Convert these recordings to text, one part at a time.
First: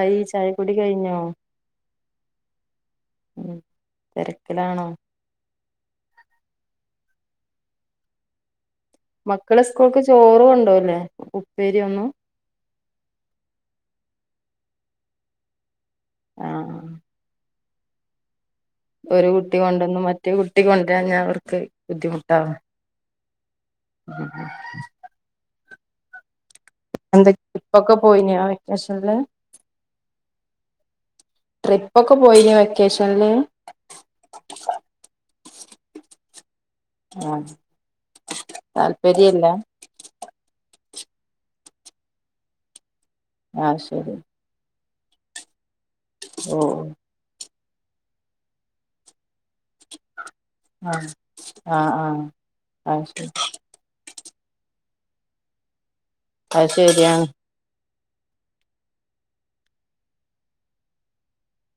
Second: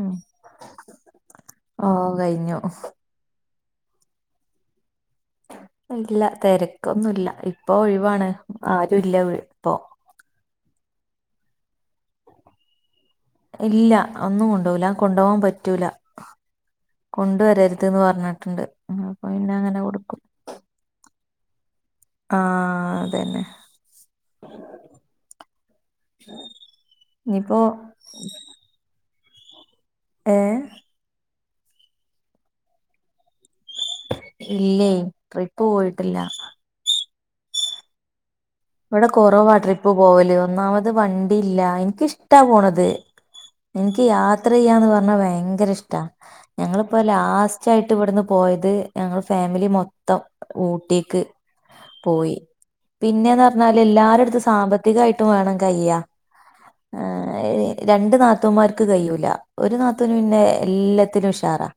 ഉം ചായ കുടിക്കഴിഞ്ഞോ ഓ കഴിഞ്ഞു തേരക്കിലാണോ ഇല്ല തേരക്കൊന്നും ഇല്ല ഇപ്പോ ഒഴിവാണ് ആരുല്ല വീ മക്കള് ഇപ്പൊ സ്കൂളിക് ചോറ് കൊണ്ടുവില്ലേ ഉപ്പേരിഒന്നും ഇല്ല ഒന്നും കൊണ്ടോല്ല കൊണ്ടോവാൻ പറ്റൂല ആഹ് കൊണ്ടുവരരുത് ത്ത്ന്ന്പറഞ്ഞിട്ടുണ്ട് ഒരു കുട്ടി കൊണ്ടന്ന് മറ്റേ കുട്ടി കൊണ്ടുരാൻ ഞാ ത്ത് ആ പിന്നെ എന്ത് ഒക്കെ ഇനിയിപ്പോ ട്രിപ്പൊക്കെ പോയിനോ വെക്കേഷനില് ഏ ട്രിപ്പ് ഒക്കെ പോയിനോ വെക്കേഷനില്? ഇല്ലേ ട്രിപ്പ് പോയിട്ടില്ല ആ ഇവിടെ കൊറവാ ട്രിപ്പ് പോകല് ഒന്നാമത ത് വണ്ടി ഇല്ല എനിക്ക് ഇഷ്ട്ടാ പോണത്. ആഹ് എനിക്ക് ശരി യാത്ര ചെയ്യാൻ പ ണ ഭയങ്കര ഇഷ് ട്ട ഓ ഞങ്ങൾ ഇപ്പോ ലാസ്റ്റ് ച്ചായിട്ട് ഇവിടുന്ന് പോയത് ഞങ്ങൾ ഫാമിലി മൊത്തം ആഹ് ഊട്ടിക്ക് ആഹ് ആഹ് പോയി അത് ശരി പിന്നെ എല്ലാരടുത്തും സാമ്പത്തികയിട്ടും വേണം കഴിയാ അത് ശരിയാണ് രണ്ടു നാത്തൂന്മാർക്ക് കഴിയുല്ല. ഒരു നാത്തൂന് പിന്നെ എല്ലത്തിനും ഉഷാറാ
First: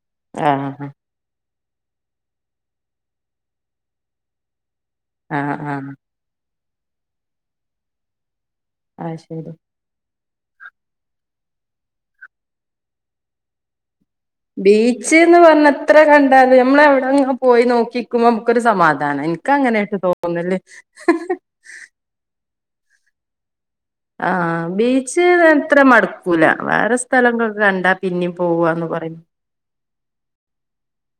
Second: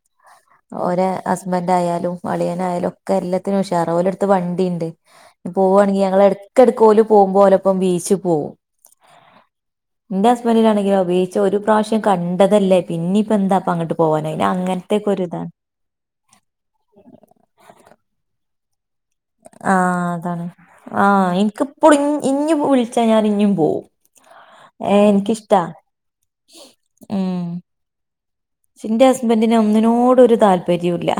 ആഹ് ഓരേ ഹസ് ബെന്റായാലും അളിയനായാലും, ഒക്കെ എല്ലത്തിനും ഉഷാറാ ഓലെടത്ത് വണ്ടിണ്ട് ആഹ് ആഹ് പോവണെങ്കി ഞങ്ങളെ അടു ടക്കെടക്ക് ഓല് പോവുമ്പൊ ഓലോപ്പം ബീച്ച് പോകും അത് ശെരി ന്റെ ഹസ്ബൻഡിനാണെങ്കിലോ ബീച്ച് ഒരു പ്രാവശ്യം കണ്ടതല്ലേ പിന്നിപ്പം എന്താ അപ്പൊ അങ്ങട്ട് പോവാന് അയിന് അങ്ങനത്തേക്കെ ബീച്ച്ന്ന് ഒരിതാണ് പറഞ്ഞാ എത്ര കണ്ടാലും നമ്മൾ അവിടെ അങ്ങ് പോയി നോക്കി നിക്കുമ്പോ രു സമാധ ആ അതാണ് ആ ഇൻക്ക് ഇപ്പളും ഇന് വിളച്ചയിഞ്ഞ ഞാൻ ഇനിയും പോവും ആ ഏഹ് ബീച്ച് എനിക്കിഷ്ടാ അത്ര മടുക്കൂല വേറെ സ്ഥലങ്ങള് കണ്ടാൽ പിന്നിയും എന്റെ ഹസ്ബൻഡിന് ഒന്നിനോട് ഒരു താൽപര്യല്ല.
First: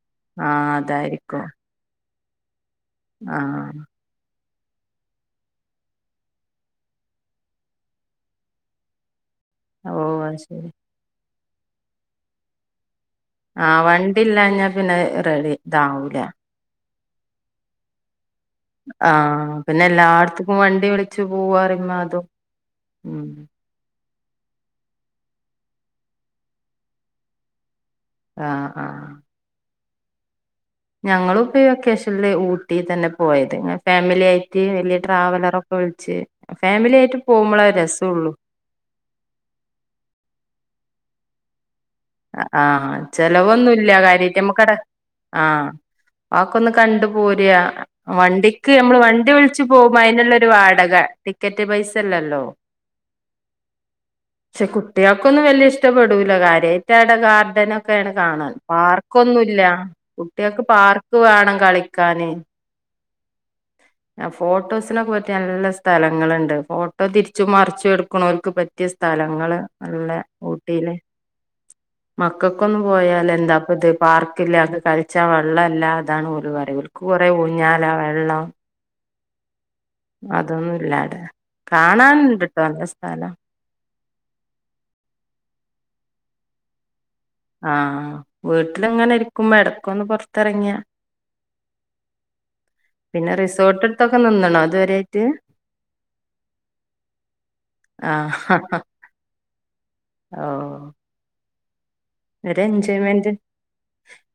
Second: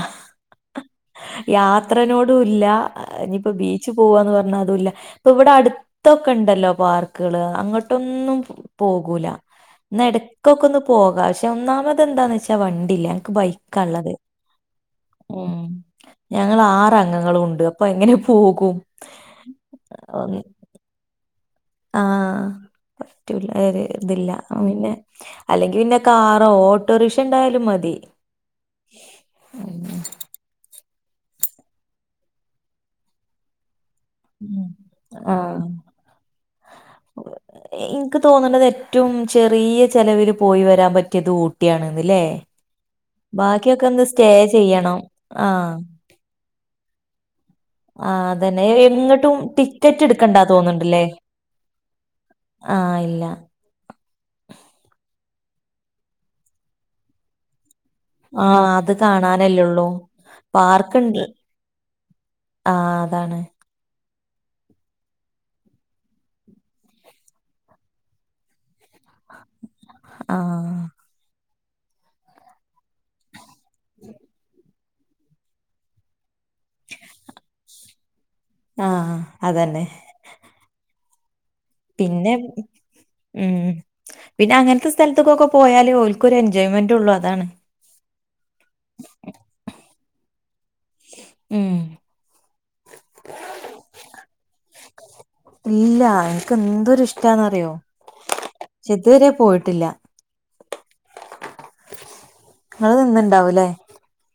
ആഹ് അതായിരിക്കും യാത്ര നോടൂല്ല ആ ഇനീപ്പം ആഹ് ബീച്ചിൽ പോവാന്ന് പറഞ്ഞാ ല്ല ഇപ്പം ഇവടെ അടുത്തൊക്കെണ്ടല്ലോ പാർക്കുകള് അങ്ങോട്ടൊന്നും പോകൂല ഇന്ന ഓഹ് അത് ഇടക്കൊക്കെ ശരി ഒന്നു പോകാ ഒന്നാമത് എന്താന്നു വെച്ച വണ്ടിയില്ല ആ ബൈക്കാ വണ്ടി ഇല്ലഞ്ഞ പിന്നെ റെഡി താ ഞങൾ ആ അംഗങ്ങളും ഉണ്ട് അപ്പൊ എങ്ങനെയാ [unintelligible] ആ പിന്നെ ഇപ്പൊ എല്ലാടത്തും വണ്ടി വിളിച്ചു പോവാറിയുമ്പോ ആ അതും [unintelligible] ഉം തില്ല ആ ന്നെ അല്ലെങ്കി പിന്നെ കാറോ ഓട്ടോറിക്ഷ ണ്ടായാലും മതി ആ ആ ഉം ഞങ്ങളും പ്പ ഈ വെക്കേഷനിൽ ഊട്ടി തന്നെ പോയത് ഫാമിലി ആയിട്ട് വലിയ ട്രാവലർ ആഹ് ഒക്കെ വിളിച്ചു ഫാമിലി ആയിട്ട് പോകുമ്പോഴേ രസ് എനിക്ക് ഉള്ളൂ തോന്നുന്നത് രാൻ പറ്റിയത് ഊ ആ ചിലവ് ഒന്നും ബാക്കിയൊക്കെ ഇല്ല ഒന്ന് സ്റ്റേ ചെയ്യണം. [unintelligible] ആഹ് ആ കൊന്നു കണ്ട് പോ [unintelligible] ആഹ് അതന്നെ വണ്ടിക്ക് നന്മ വണ്ടി എങ്ങട്ടും വിളിച്ചു പോകുമ്പോ ടിക്കറ്റ് അതിനുള്ള എടുക്കണ്ടാ ഒരു വാടക തോന്ന്ണ്ട്ല്ലേ? ടിക്കറ്റ് പൈസ ഇല്ലല്ലോ ആഹ് ഇല്ല പക്ഷേ കുട്ടികൾക്ക് ക്ക് ഒന്നും വലിയ ഇഷ്ടപ്പെടൂല്ല കാര്യ [unintelligible] കേ ആണ് കാണാൻ ആഹ് അത് പാർക്ക് ഒന്നു ഇല്ല കാണാനല്ലേള്ളൂ. കുട്ടികൾക്ക് പാർക്ക് പാർക്ക്ണ്ട് വേണം കളിക്കാന് ന്താണ് ഫോട്ടോസിനൊക്കെ പറ്റിയ നല്ല സ്ഥലങ്ങൾ ഉണ്ട് ഫോട്ടോ തിരിച്ചും മറിച്ചും എടുക്കുന്നോർക്ക് പറ്റിയ സ്ഥലങ്ങള് നല്ല ആഹ് ഊട്ടി ല് മക്കോക്കൊന്നും പോയലെന്താ അപ്പോത് ക്കു പാർക്ക് ഇല്ല അത് കായിച്ചാൽ വെള്ളം ഇല്ല അത് ആണ് ഓര് പറയും [unintelligible] കുറെ ഊഞ്ഞാല വെള്ളം ആ അത് തന്നെ അതൊന്നും ഇല്ല പിന്നെ ഉം പിന്നെ അങ്ങനത്തെ സ്ഥലത്തക്കൊക്കെ പോയാലേ ഓ ഒരു എൻജോയ്മെന്റ് ഉള്ള ആ വീട്ടില എങ്ങനെ ഇരിക്കുമ്പോ ഇടക്കന്ന് പുറത്തിറങ്ങിയാ ഉം പിന്നെ റിസോർട്ട്ത്തൊക്കെ നിന്നണോ അതുവരെ ഇല്ല എനക്ക് എന്തോ ഒരു ഇഷ്ടാന്ന്റിയോ ആഹ് ഇക്ഷേ ഇതുവരെ പോയിട്ട് യില്ല ഓ ഒരു നിങ്ങള് എൻജോയ്മെന്റ് നിന്നുണ്ടാവൂലേ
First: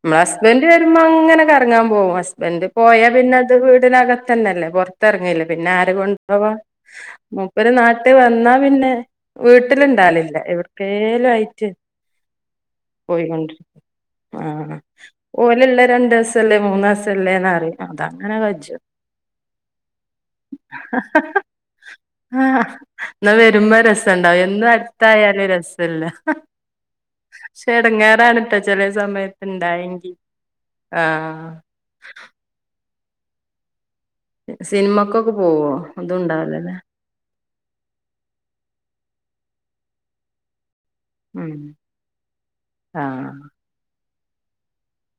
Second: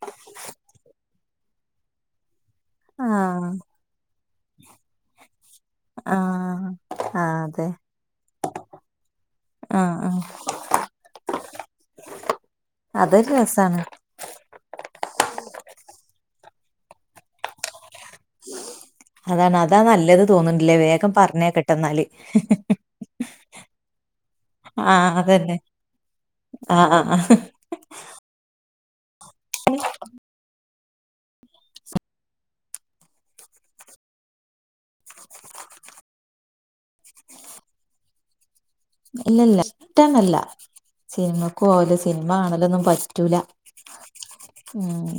നമ്മളെ ഹസ്ബന്റ് വരുമ്പോ അങ്ങനെറങ്ങാൻ പോകും ഹസ് വെന്ത് പോയാ ആഹ് പിന്നത് വീടിനക തന്നല്ലേ പൊർത്തെറ്ങ്ങേലെ പിന്നാര് കൊണ്ടോവാ ആഹ് ആഹ് പിന്നെ അതെ മൂപ്പര് നാട്ട് വന്നാ പിന്നെ ആഹ് ആഹ് വീട്ട്ലിണ്ടാലില്ല എവ്ട്ക്കേലായിട്ട് അതൊരു ഓയിലുണ്ട് രസാണ് ആ ഓയിലുള്ള രണ്ട് സല്ലേ മൂന്നാസല്ലേന്നറ്യാ അതങ്ങനെ കജും അതാണ് അതാ നല്ലത് തോന്നുന്നില്ലേ വേഗം പറഞ്ഞേക്കട്ടെ എന്നാല് ന്നാ വരുമ്പം രസണ്ടാവും എന്നും ആഹ് അട്ത്തായാല് അതന്നെ രസല്ല. ആഹ് ആഹ് ആഹ് പക്ഷെ എടങ്ങേറാണ് ട്ട ചെലെ സമയ ഇണ്ടായെങ്കി ആ സിനിമക്കൊക്കെ പോവോ അതും ണ്ടാവൂലല്ലേ ഇല്ല ല്ല ഷ്ട ന്നെല്ല. ഉം സിനിമക്കോവലും സിനിമ കാണലൊന്നും ആഹ് പറ്റൂല ഉം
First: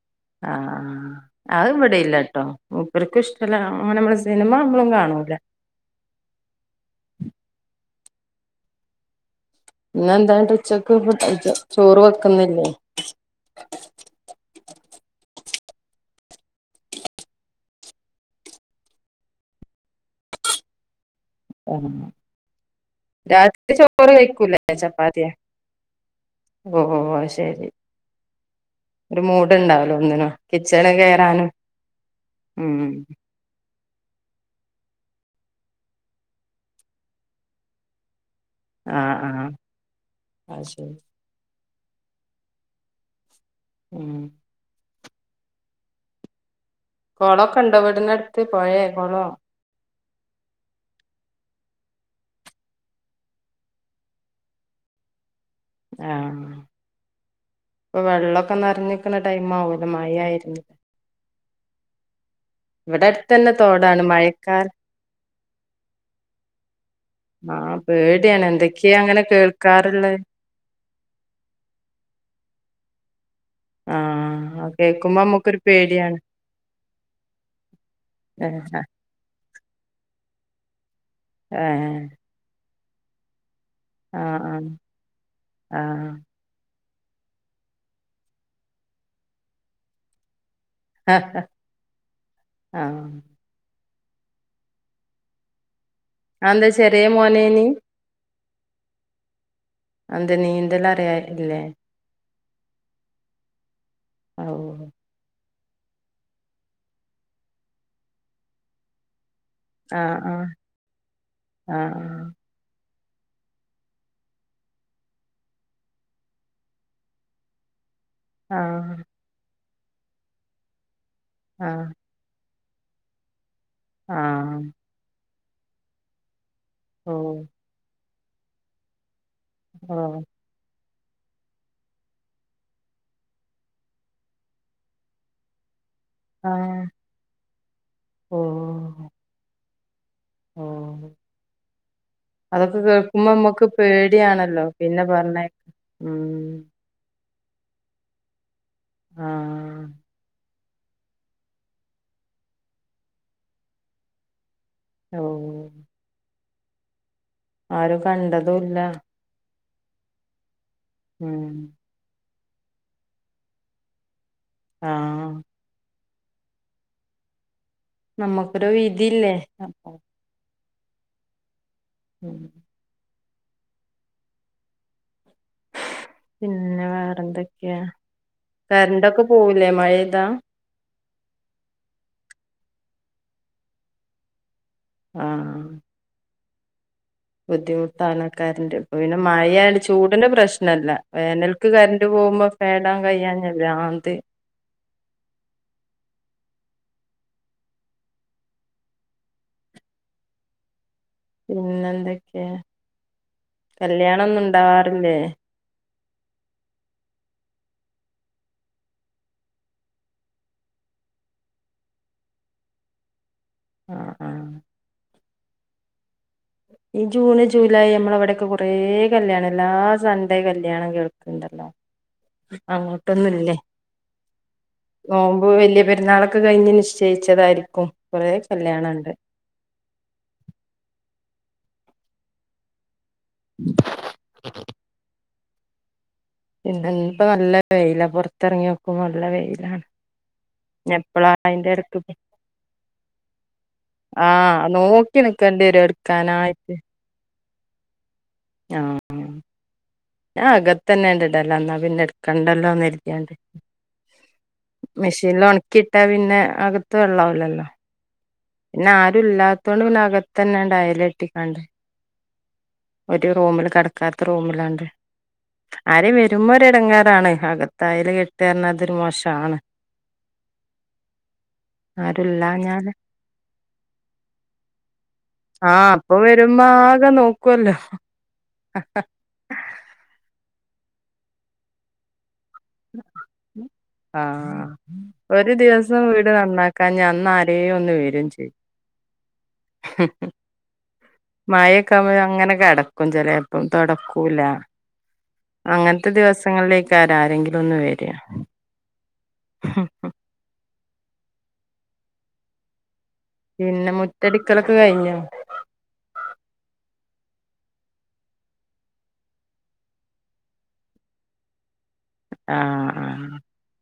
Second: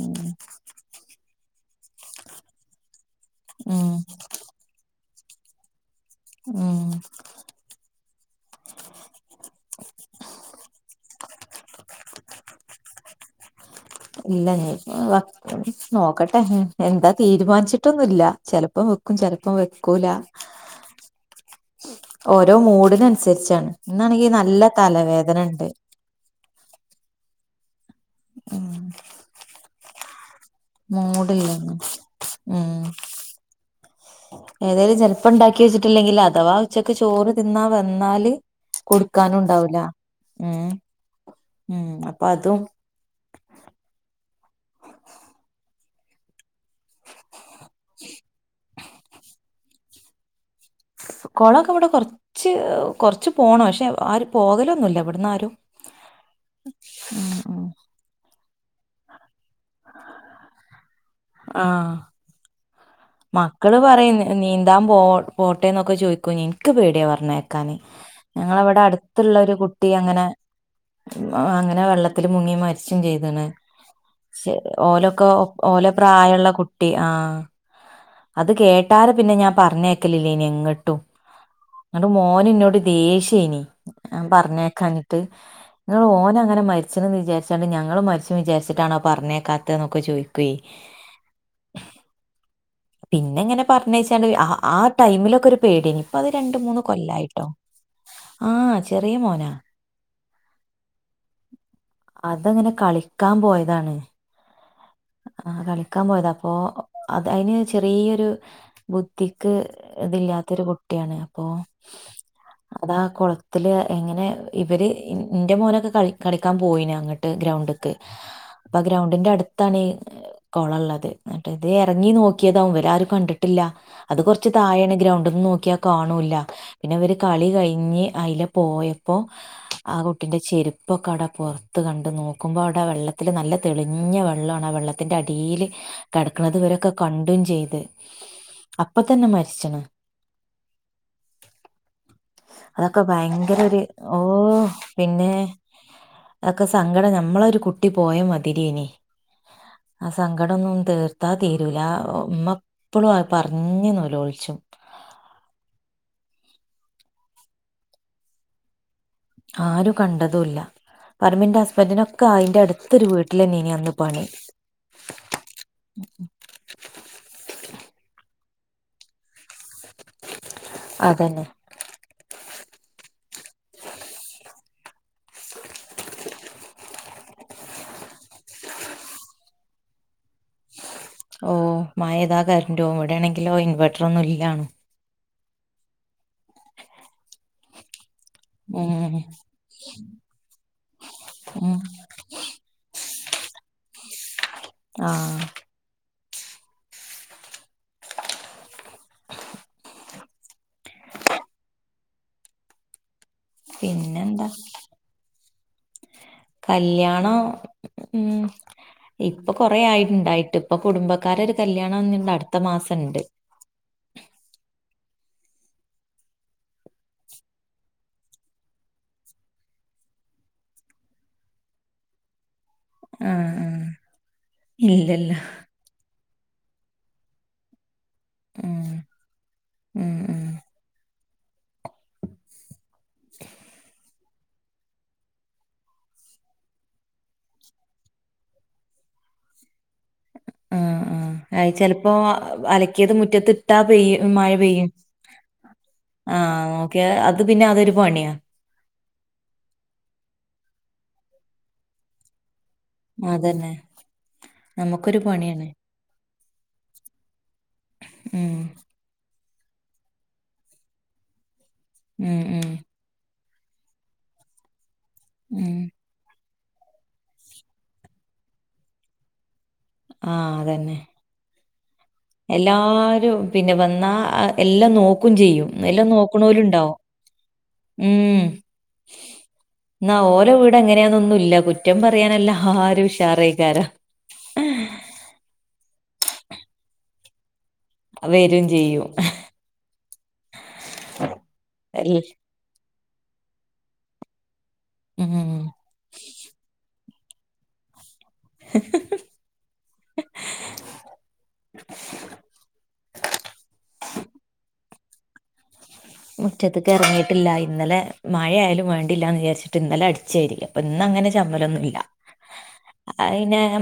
ആഹ് അത് ഇവിടില്ലട്ടോ ഓര്ക്കിഷ്ടല്ല ഉം അങ്ങനെ മ്മള് സിനിമ അമ്മളും കാണും ല ഉം ഇന്നെന്താണ്ട് ഉച്ചക്ക് ഫുഡ് ചോറ് വെക്കുന്നില്ലേ ഇല്ല നീ വക്ക നോക്കട്ടെ എന്താ തീരുമാനിച്ചിട്ടൊന്നുല്ല ചെലപ്പം വെക്കും ചെലപ്പം വെക്കൂല ആഹ് ഓരോ മൂഡിനൻസര്ച്ചാണ് രാത്രി ചോറ് ഇന്നാണെങ്കി കഴിക്കൂലേ നല്ല തലവേദന ണ്ട് ഓ ഓ അഅ് ശെരി ഒര് മൂട്ണ്ടാ ടൊന്നിനും മൂടില്ലെന്നു ഉം ഉമ് ഏതായാലും ചെൽ ഇപ്പ ണ്ടാക്കി വെച്ചിട്ടില്ലെങ്കിൽ അഥവാ ഉച്ചക്ക് ചോറ് തിന്നാ വന്നാല് ആഹ് ആഹ് കൊടുക്കാനുണ്ടാവൂല അത് ഉമ് ശരി ഉം അപ്പൊ അതും ഉം കൊള കണ്ടോ വീടിനട്ത്ത് പോയേ കൊളോ കൊളൊക്കെ വടെ കൊർച്ച് കൊറ്ച്ച് പോണം ക്ഷെ ആര് പോകലൊന്നുല്ല ഇവിട്ന്നാരും ആ ഇപ്പ വെള്ള ഇപ്പ നർഞ്ഞിക്ക്ണ ടൈംമാവൊല്ലോ മയായിരുന്ന് ആ അടുത്തന്നെ മക്കള് തോടാണ് പറയുന്ന്‌ മഴക്കാല നീന്താൻ പോ പോട്ടെ ന്നൊക്കെ ചോയ്ക്കൂഞ്ഞ് ഇൻക്ക് പേട്യാ പർഞ്ഞേക്കാന് ആഹ് പേടിയാണ് ഞങ്ങളവടെ എന്തൊക്കെയാ അങ്ങനെ അട്ത്ത്ള്ള ഒരു കുട്ടി കേൾക്കാറുള്ളെ അങ്ങനെ അങ്ങനെ വെള്ളത്തില് മുങ്ങി മരിച്ചും ചെയ് ആഹ് അത് [unintelligible] കേക്കുമ്പോ ഓലക്കൊ നമ്മുക്കൊരു ഓല പേടിയാണ് പ്രായുള്ള കുട്ടി ആ അത് ഏഹ് കേട്ടാല് പിന്നെ ഞാൻ പറഞ്ഞേക്കലില്ലേ ഇനിയെങ്ങട്ടും ഏഹ് അന്റ മോനിന്നോട് ദേഷേനി നാൻ ആഹ് പറഞ്ഞേക്കഞ്ഞിട്ട് ഇങ്ങ ആഹ് ഓനങ്ങന മരി സെലന്ന് വിചാരിച്ചാണ് ഞങ്ങളും മേസിമം വിചാരിച്ചിട്ടാണോ പറഞ്ഞേക്കാത്തെന്ന് ചോയിക്കുവേ അ ആ പിന്നെങ്ങനെ പറ നേയ്ച്ചാല് അ ആ ടൈമിലൊക്കൊരു പേടി പ്പത് രണ്ടു അതെന്താ മൂന്നു ചെറിയ കൊല്ലായിട്ടോ മോനേനി ആ ചെറിയ മോനാ അതെന്താ നീന്തലറിയാ ഇല്ലേ അതങ്ങനെ കളിക്കാൻ പോയതാണ് ഔ ആ കളിക്കാൻ പോയതാപ്പോ അതയ്ന് ചെറിയൊരു ബു ത്തിക്ക് ആഹ് ആഹ് ഇതില്ലാത്തൊരു കുട്ടിയാണ് അപ്പോ അതാ കൊളത്തില് എങ്ങനേ ഇവര് ന്റെ മോനൊക്കെ കളി കടിക്കാൻ പോയിന് അങ്ങട്ട് ഗ്രൗ ക് ആഹ് ആഹ് പ്പഗ്രൗണ്ടിന്റെ അടു ത്തണി കോളള്ളത് അന്റതേ ആഹ് എറങ്ങി നോ ക്കിയതാവും വെരാർ കണ്ട് ട്ടില്ല അതു കുറച്ച് ആഹ് താഴേണ് ഗ്രൗണ്ടും ക്കിയ കാണൂല പിന്നഇവര് ഓഹ് കളികയിഞ്ഞ് അയില പോയപ്പോ ആ ഓഹ് കുട്ടിന്റ ചിരി പ്പോകട പൊറത്തു കണ്ട് നോക്കുമ്പാടാ വെള്ളത്തില് നല്ല തെളിഞ്ഞ വെള്ള ള്ളാണ വെള്ളത്തിന്റെ അടീല് ആഹ് കെടക്കണതിവരക്ക കണ്ടും ചെയ്ത് അപ്പ തന്ന മരിച്ചണ് ഓ അതക്ക അതൊക്കെ കേക്കുമ്പം ഭയങ്കര നമ്മക്ക് ഒരു ഓ പേടിയാണല്ലോ പിന്ന പിന്നെ പറണെയ് ൻ്റു കുട്ടി പോയാ മതിനി നി ആഹ് അ സങ്കടം ടണുതീർത്താ തീരൂല ഉമ്മ എപ്പളും ആ പറഞ്ഞ്നൊലുച്ചു ഓ ആരും കണ്ടതുല്ല ആരു കണ്ടതുല്ല ഉം വരുമെന്റ ഹസ്ബൻഡിനു എനിക്ക് ആ അയിന്റെ അടുത്ത് ഒരു വീട്ടിൽ ആയിരുന്നു അന്ന് പണി ആഹ് നമുക്ക് ഒരു വിധി ഇല്ലേ അതന്നെ ഉം എന്തൊക്കെയാ കറന്റ്‌ ഒക്കെ പോവില്ലേ മഴതാ ഓ മഴ പെയ്ത കറന്റ്‌ പോവും ഇവിടെയണേൽ ഇൻവെർട്ടർ ഒന്നും ഇല്ലനും ആ ബുദ്ധിമുട്ടാ കറന്റ്‌ ഉം മഴാ ആയൊണ്ട് ചൂടിന്റെ പ്രശ്നയില്ല വേനൽക്ക് ഉം കറന്റ്‌ പോവുമ്പോ ഫാൻ ഇടാൻ കഴിയാണ്ട് [unintelligible] ആ ആ പിന്നീന്തൊക്കയാ കല്യാണം ഒന്നും പിന്നെന്താ ഇണ്ടാവാറില്ലേ കല്യാണം ഇപ്പൊ കുറെയായിഉണ്ടായിട്ട് ഇപ്പൊ കുടുംബക്കാരുടെ ഒരു കല്യാണം അടുത്ത മാസം ഇണ്ട് ആ ആ ജൂൺ ജൂലായ്‌ നമ്മുടെ അവിടെയൊക്കെ കുറേ കല്യാണം എല്ലാ സൺഡേ കല്യാണം കേക്കണ്ടല്ലോ അങ്ങോട്ടു ഒന്നും ആഹ് ഇല്ലേ ആഹ് ഇല്ലല്ല നോമ്പ് വലിയാ പെരുനാൾ ഒക്കെ കഴിഞ്ഞി നിച്ചയിച്ചത് ആയിരിക്കും കുറെ ഉം കല്യാണം ഇണ്ട് ഉം ഉം [inaudible] [unintelligible] [unintelligible] ഇണ്ട് ഇപ്പൊ നല്ല വെയിൽ പുറത്ത് ഇറങ്ങിയപ്പോ നല്ല വെയില ആ ആ ചെലപ്പോ അലക്കിയത് മുറ്റത്ത് ഇട്ട പെയ്യും മഴാ ആഹ് പെയ്യും നോക്കി നിക്കേണ്ടി വരും ആ എടുക്കാനായിട്ട് ഒകെ അത്‌ പിന്നെ ഒരു പണിയ ആ ആ ഞാൻ അകത്തു തന്നെ ഇടൽ അന്നാ പിന്നെ എടുക്കണ്ട എടുക്കണ്ടല്ലോ കരുതിയാണ്ട് അതന്നെ നമുക്കൊരു മിഷനിൽ പണിയാണ് ഒണാക്കി ഇട്ടാൽ പിന്നെ അകത്തു വെള്ളം ആവില്ലല്ലോ ഉം എന്നാ ആരും ഇല്ലാത്ത ഇല്ലാത്തോണ്ട് അകത്തു തന്നെ ആയ കേട്ടിക്കാണ്ട് മ്മ് മ്മ് റൂമിൽ കിടക്കാത്ത റൂമിലാണ്ട് ഉം ആരെയും വരുമ്പോ എടങ്ങേറാണ് അകത്തു അയയിൽ കേട്ട പറഞ്ഞാൽ അത്‌ ഒരു മോശമാണ് ആ അതന്നെ ആരുല്ലാഞ്ഞാൽ എല്ലാരും പിന്നെ വന്ന എല്ലാം നോക്കും നോക്കും ചെയ്യും ആഹ് എല്ലാം അപ്പൊ നോക്കുന്നവരും വരുമ്പോ ഇണ്ടാവും ആകെ നോക്കുവല്ലോ മ്മ് എന്നാ ഓരെ വീട്ടിൽ അങ്ങനെയൊന്നുമില്ല കുറ്റം പറയാൻ അല്ലേ ഉഷാറായി [unintelligible] [unintelligible] എ ഒന്ന് വരും ചെയ്യും മഴ ഒക്കെ എൽ അങ്ങനെ കിട കും ചേലെപ്പം തോടക്കൂല ഉം അങ്ങനത്തെ ദിവസങ്ങളില് ആരെങ്കിലും ഒന്ന് വരുവാ [unintelligible] [unintelligible] പിന്നെ മുറ്റടിക്കൽ ഒക്കെ കഴിഞ്ഞോ മുറ്റത്തേക്ക് ഇറങ്ങിയിട്ടില്ല ഇന്നലെ മഴ ആയാലും വേണ്ടിയില്ലെന്ന് വിചാരിച്ചിട്ട് ഇന്നലെ അടിച്ചു വാരി അപ്പോ ഇന്ന് അങ്ങനെ ചപ്പൽ ഒന്നുമില്ല ആ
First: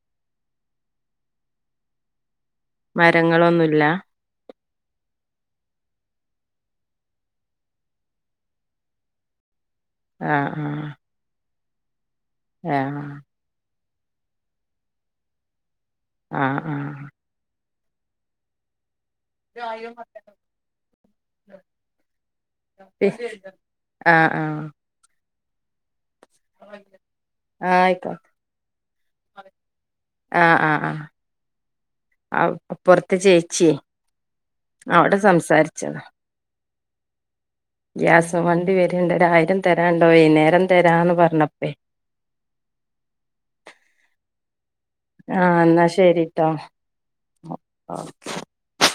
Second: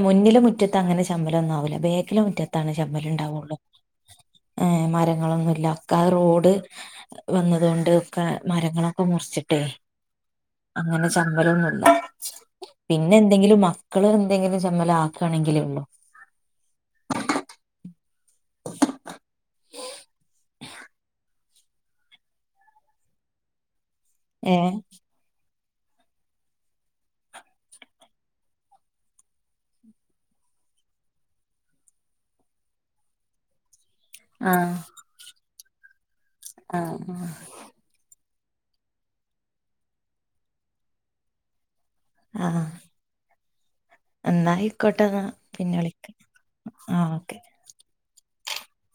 മുന്നിലെ മുറ്റത്ത് അങ്ങനെ ചമ്മൽ ആവില്ല ബാക്കിലെ മുറ്റത്തു ചമ്മൽ ഉണ്ടാവുള്ളൂ മരങ്ങളൊന്നുല്ല ആ മരങ്ങൾ ഒന്നുമില്ല ഒക്കെ റോഡ് വന്നതുകൊണ്ട് കെ മരങ്ങളൊക്കെ മുറിച്ചു ആഹ് അങ്ങനെ ചമ്മൽ ഒന്നും [inaudible] ആഹ് പിന്നെ എന്തെങ്കിലും മക്ക ക്കൾ എന്തങ്കിലും ചമ്മൽ ആർക്കാണെങ്കിലേ ഉള്ളൂ ആ ആ [unintelligible] [unintelligible] ആ ആ ഏഹ് ആ ഇപ്പോ ആ ആആ പുറത്ത് ചേച്ചിയെ ആഹ് അവിടെ സംസാരിച്ചത ആ ഉം ഗ്യാസ് വണ്ടി വരുന്നുണ്ട് ഒരായിരം തരാൻ ണ്ടോ വൈകുന്നേരം തരാം എന്ന് പറഞ്ഞപ്പോഴേ ആ ന്ന ആയിക്കോട്ടെ ആഹ് പിന്നെ എന്നാ വിളിക്കാം ശരിട്ടോ ആ ഓക്കേ [unintelligible]